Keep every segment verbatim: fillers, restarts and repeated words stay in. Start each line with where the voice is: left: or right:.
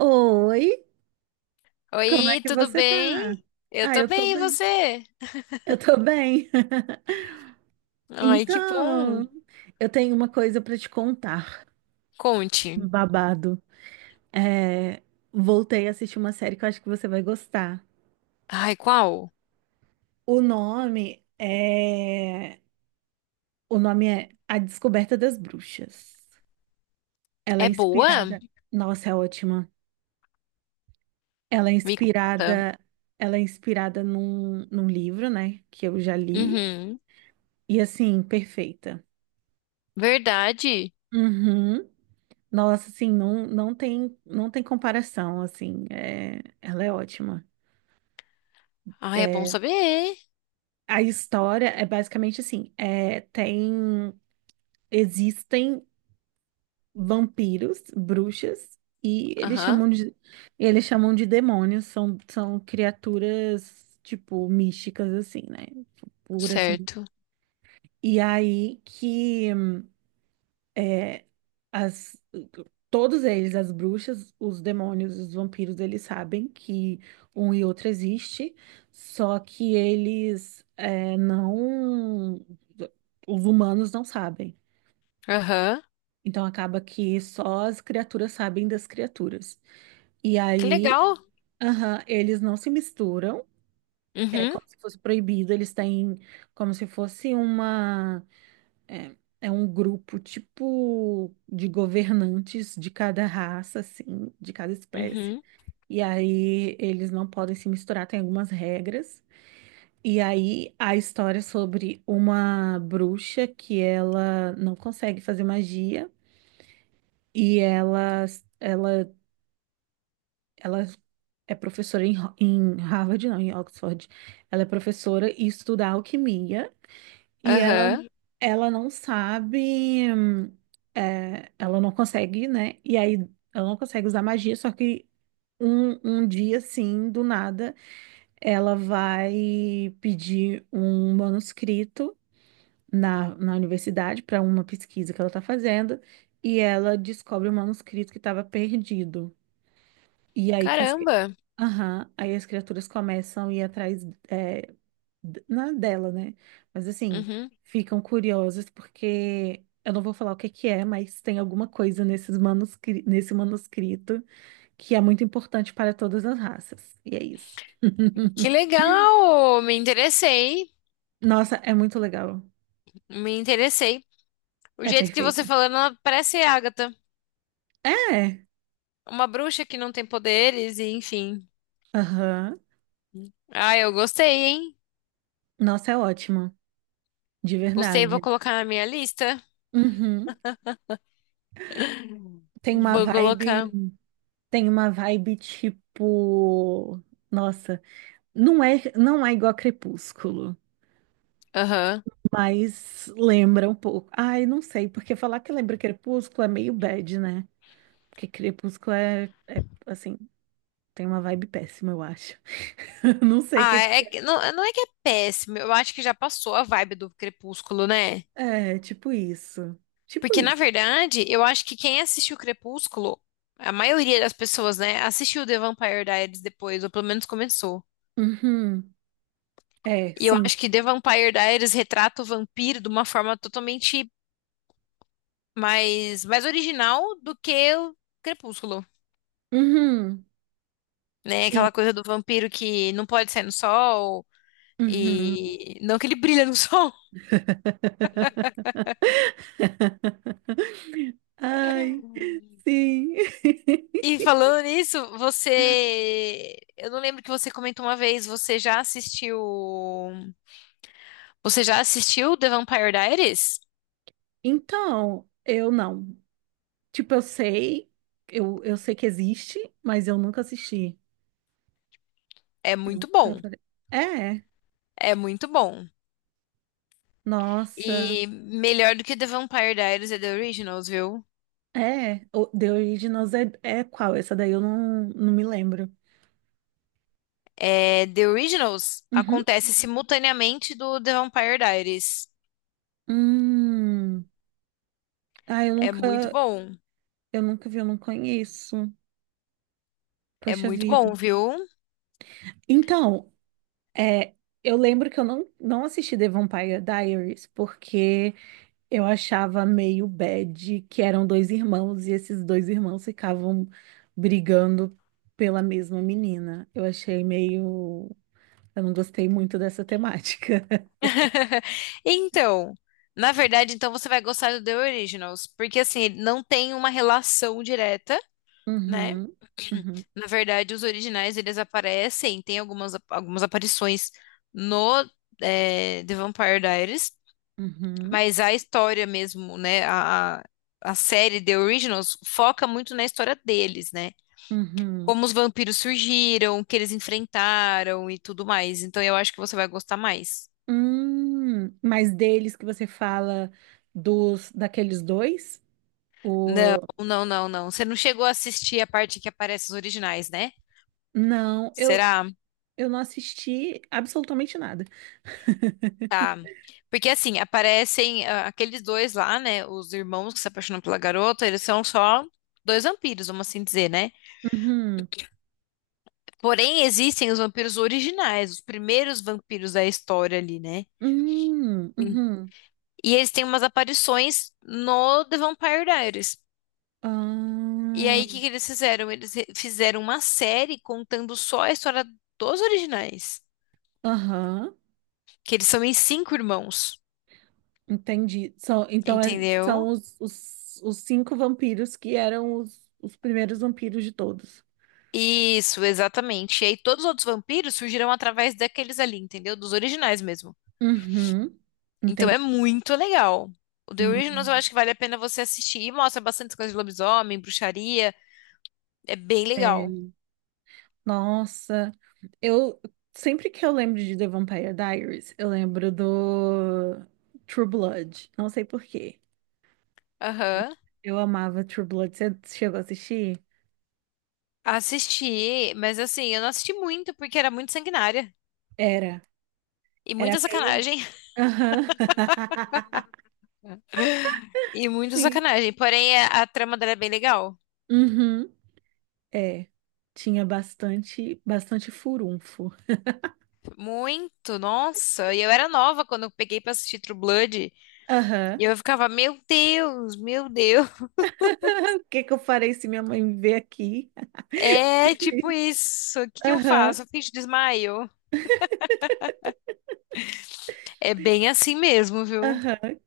right: Oi, como é
left: Oi,
right: que
left: tudo
right: você tá?
left: bem? Eu
right: Ah,
left: tô
right: eu tô
left: bem, e
right: bem.
left: você?
right: Eu tô bem.
left: Ai, que bom.
right: Então, eu tenho uma coisa pra te contar.
left: Conte.
right: Um Babado. É, voltei a assistir uma série que eu acho que você vai gostar.
left: Ai, qual?
right: O nome é O nome é A Descoberta das Bruxas. Ela é
left: É boa?
right: inspirada. Nossa, é ótima. Ela é
left: Me conta.
right: inspirada, ela é inspirada num, num livro, né, que eu já li.
left: Uhum.
right: E assim, perfeita.
left: Verdade.
right: Uhum. Nossa, assim, não, não tem, não tem comparação, assim, é, ela é ótima.
left: Ai, é bom
right: É,
left: saber.
right: a história é basicamente assim, é, tem, existem vampiros, bruxas, e eles
left: Aham,
right: chamam de, eles chamam de demônios, são, são criaturas, tipo, místicas, assim, né? Pura, assim.
left: certo.
right: E aí que As, todos eles, as bruxas, os demônios, os vampiros, eles sabem que um e outro existe, só que eles é, não. Os humanos não sabem.
left: Aham.
right: Então acaba que só as criaturas sabem das criaturas. E
left: Que
right: aí,
left: legal.
right: aham, eles não se misturam, é
left: Uhum,
right: como se fosse proibido, eles têm como se fosse uma. É, é um grupo tipo de governantes de cada raça, assim, de cada espécie.
left: uhum,
right: E aí eles não podem se misturar, tem algumas regras. E aí a história é sobre uma bruxa que ela não consegue fazer magia e ela, ela, ela é professora em, Ho- em Harvard, não, em Oxford. Ela é professora e estuda alquimia. E ela,
left: aham.
right: ela não sabe, hum, é, ela não consegue, né? E aí ela não consegue usar magia, só que um, um dia, assim, do nada, ela vai pedir um manuscrito na, na universidade para uma pesquisa que ela tá fazendo, e ela descobre o manuscrito que estava perdido. E aí que as, cri-
left: Caramba.
right: aham, aí as criaturas começam a ir atrás, eh, d- na dela, né? Mas assim,
left: Uhum.
right: ficam curiosas porque eu não vou falar o que que é, mas tem alguma coisa nesses manuscri nesse manuscrito que é muito importante para todas as raças. E é isso.
left: Que legal. Me interessei.
right: Nossa, é muito legal.
left: Me interessei. O
right: É
left: jeito que você
right: perfeita.
left: falando, ela parece Agatha.
right: É.
left: Uma bruxa que não tem poderes e enfim.
right: Aham.
left: Ah, eu gostei, hein?
right: Nossa, é ótima, de
left: Gostei, vou
right: verdade.
left: colocar na minha lista.
right: Uhum. Tem uma
left: Vou
right: vibe,
left: colocar.
right: tem uma vibe tipo, nossa, não é, não é igual a Crepúsculo.
left: Aham.
right: Mas lembra um pouco. Ai, não sei, porque falar que lembra Crepúsculo é meio bad, né? Porque Crepúsculo é, é, assim, tem uma vibe péssima, eu acho. Não sei o
left: Ah,
right: que.
left: é, que- não, não é que é péssimo. Eu acho que já passou a vibe do Crepúsculo, né?
right: É, tipo isso. Tipo
left: Porque, na
right: isso.
left: verdade, eu acho que quem assistiu Crepúsculo, a maioria das pessoas, né, assistiu The Vampire Diaries depois, ou pelo menos começou.
right: Uhum. É,
left: E eu
right: sim.
left: acho que The Vampire Diaries retrata o vampiro de uma forma totalmente mais, mais original do que o Crepúsculo,
right: Uhum.
left: né?
right: Sim.
left: Aquela coisa do vampiro que não pode sair no sol.
right: Uhum.
left: E não que ele brilha no sol.
right: Ai, sim.
left: E falando nisso, você. Eu não lembro que você comentou uma vez, você já assistiu. Você já assistiu The Vampire Diaries?
right: Então, eu não. Tipo, eu sei, eu, eu sei que existe, mas eu nunca assisti.
left: É muito
right: Nunca
left: bom.
right: falei. É,
left: É muito bom.
right: nossa.
left: E melhor do que The Vampire Diaries é The Originals, viu?
right: É, o The Originals é, é qual? Essa daí eu não, não me lembro.
left: É, The Originals
right: Uhum.
left: acontece simultaneamente do The Vampire Diaries.
right: Hum. Ah, eu
left: É muito
right: nunca,
left: bom.
right: eu nunca vi, eu não conheço.
left: É
right: Poxa
left: muito
right: vida.
left: bom, viu?
right: Então, é, eu lembro que eu não, não assisti The Vampire Diaries porque eu achava meio bad que eram dois irmãos e esses dois irmãos ficavam brigando pela mesma menina. Eu achei meio. Eu não gostei muito dessa temática.
left: Então, na verdade, então você vai gostar do The Originals, porque assim, ele não tem uma relação direta, né?
right: Uhum, uhum,
left: Na verdade, os originais eles aparecem, tem algumas, algumas aparições no eh, The Vampire Diaries,
right: uhum,
left: mas a história mesmo, né? A, a a série The Originals foca muito na história deles, né?
right: uhum.
left: Como os vampiros surgiram, o que eles enfrentaram e tudo mais. Então eu acho que você vai gostar mais.
right: Hum, mas deles que você fala dos daqueles dois?
left: Não,
right: O...
left: não, não, não. Você não chegou a assistir a parte que aparece os originais, né?
right: Não, eu,
left: Será?
right: eu não assisti absolutamente nada.
left: Tá. Porque assim, aparecem ah, aqueles dois lá, né? Os irmãos que se apaixonam pela garota, eles são só dois vampiros, vamos assim dizer, né?
right: Uhum,
left: Porém, existem os vampiros originais, os primeiros vampiros da história ali, né?
right: uhum,
left: Sim.
right: uhum.
left: E eles têm umas aparições no The Vampire Diaries. E
right: Ah,
left: aí, o que que eles fizeram? Eles re- fizeram uma série contando só a história dos originais.
right: aham,
left: Que eles são em cinco irmãos,
right: entendi. São, então é- são
left: entendeu?
right: os, os, os cinco vampiros que eram os, os primeiros vampiros de todos.
left: Isso, exatamente. E aí todos os outros vampiros surgiram através daqueles ali, entendeu? Dos originais mesmo.
right: Uhum,
left: Então é
right: entendi.
left: muito legal. O The Originals eu
right: Hum.
left: acho que vale a pena você assistir. E mostra bastante coisa de lobisomem, bruxaria. É bem legal.
right: É, nossa, eu sempre que eu lembro de The Vampire Diaries, eu lembro do True Blood. Não sei por quê.
left: Aham.
right: Eu amava True Blood. Você chegou a assistir?
left: Assisti, mas assim, eu não assisti muito porque era muito sanguinária.
right: Era.
left: E
right: Era
left: muita
right: meio.
left: sacanagem.
right: Aham.
left: E muita
right: Sim.
left: sacanagem. Porém, a, a trama dela é bem legal.
right: Uhum. É. Tinha bastante, bastante furunfo.
left: Muito, nossa. E eu era nova quando eu peguei pra assistir True Blood. E
right: Aham.
left: eu ficava, meu Deus, meu Deus.
right: O que que eu farei se minha mãe me ver aqui?
left: É
right: Tipo
left: tipo
right: isso.
left: isso. O que que eu
right: Aham.
left: faço? Eu finjo desmaio. É bem assim mesmo, viu?
right: Aham.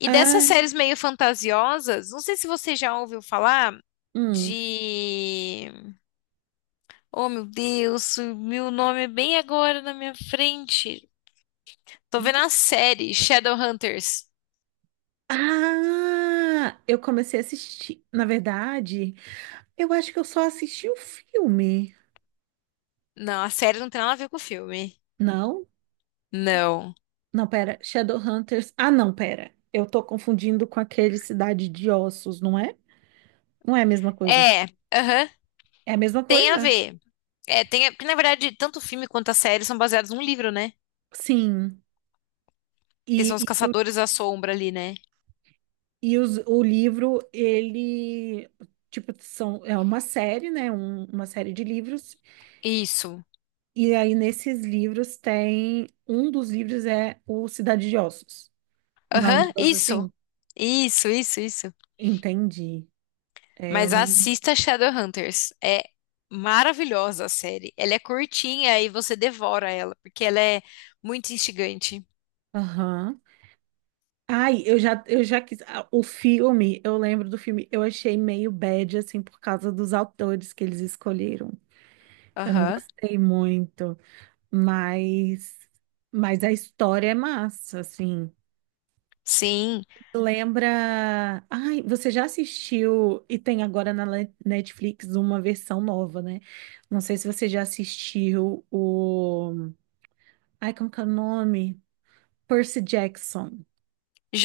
left: E dessas
right: Ai.
left: séries meio fantasiosas, não sei se você já ouviu falar
right: Hum.
left: de. Oh, meu Deus, o meu nome é bem agora na minha frente. Tô vendo a série Shadowhunters.
right: Ah, eu comecei a assistir. Na verdade, eu acho que eu só assisti o filme.
left: Não, a série não tem nada a ver com o filme.
right: Não?
left: Não.
right: Não, pera. Shadowhunters. Ah, não, pera. Eu tô confundindo com aquele Cidade de Ossos, não é? Não é a mesma coisa.
left: É, aham,
right: É a mesma
left: tem a
right: coisa?
left: ver. É, tem a... Porque, na verdade, tanto o filme quanto a série são baseados num livro, né?
right: Sim. E,
left: Que são os
right: e, o,
left: Caçadores da Sombra ali, né?
right: e os- o livro, ele. Tipo, são, é uma série, né? Um- uma série de livros.
left: Isso.
right: E aí, nesses livros, tem. Um dos livros é o Cidade de Ossos. Não é um
left: Aham,
right: negócio
left: isso.
right: assim?
left: Isso, isso, isso.
right: Entendi. É, eu
left: Mas
right: não.
left: assista Shadowhunters. É maravilhosa a série. Ela é curtinha e você devora ela, porque ela é muito instigante.
right: Aham. Ai, eu já, eu já quis. ah, O filme, eu lembro do filme, eu achei meio bad, assim, por causa dos autores que eles escolheram. Eu não
left: Aham.
right: gostei muito, mas, mas a história é massa, assim.
left: Sim.
right: Lembra. Ai, você já assistiu, e tem agora na Le- Netflix uma versão nova, né? Não sei se você já assistiu o. Ai, como que é o nome? Percy Jackson.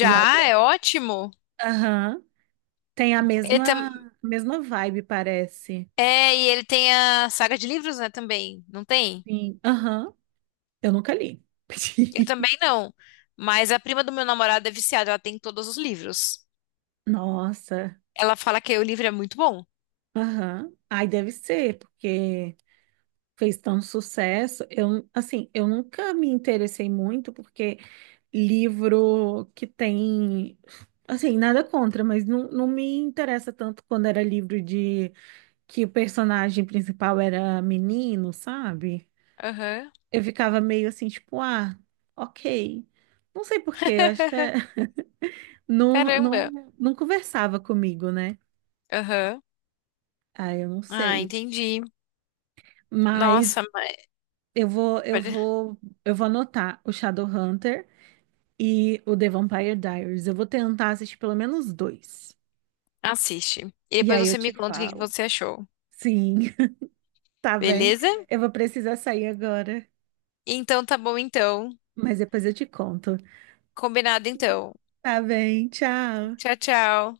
right: O
left: é ótimo.
right: Aham. Tem a
left: Ele
right: mesma,
left: tam...
right: a mesma vibe, parece.
left: É, e ele tem a saga de livros, né, também. Não tem?
right: Sim. Aham. Eu nunca li.
left: Eu também não. Mas a prima do meu namorado é viciada, ela tem todos os livros.
right: Nossa.
left: Ela fala que o livro é muito bom.
right: Aham. Ai, deve ser, porque fez tanto sucesso. Eu, assim, eu nunca me interessei muito, porque livro que tem. Assim, nada contra, mas não, não me interessa tanto quando era livro de que o personagem principal era menino, sabe?
left: Aham.
right: Eu ficava meio assim, tipo, ah, ok. Não sei por quê, eu acho que é... não,
left: Caramba.
right: não, não conversava comigo, né?
left: Aham.
right: Ah, eu não
left: Ah,
right: sei.
left: entendi.
right: Mas
left: Nossa,
right: eu vou, eu
left: mas...
right: vou, eu vou anotar o Shadowhunter e o The Vampire Diaries. Eu vou tentar assistir pelo menos dois.
left: Assiste. E
right: E
left: depois
right: aí eu
left: você me
right: te
left: conta o que que
right: falo.
left: você achou.
right: Sim, tá bem.
left: Beleza?
right: Eu vou precisar sair agora,
left: Então tá bom então.
right: mas depois eu te conto.
left: Combinado então.
right: Tá bem, tchau.
left: Tchau, tchau.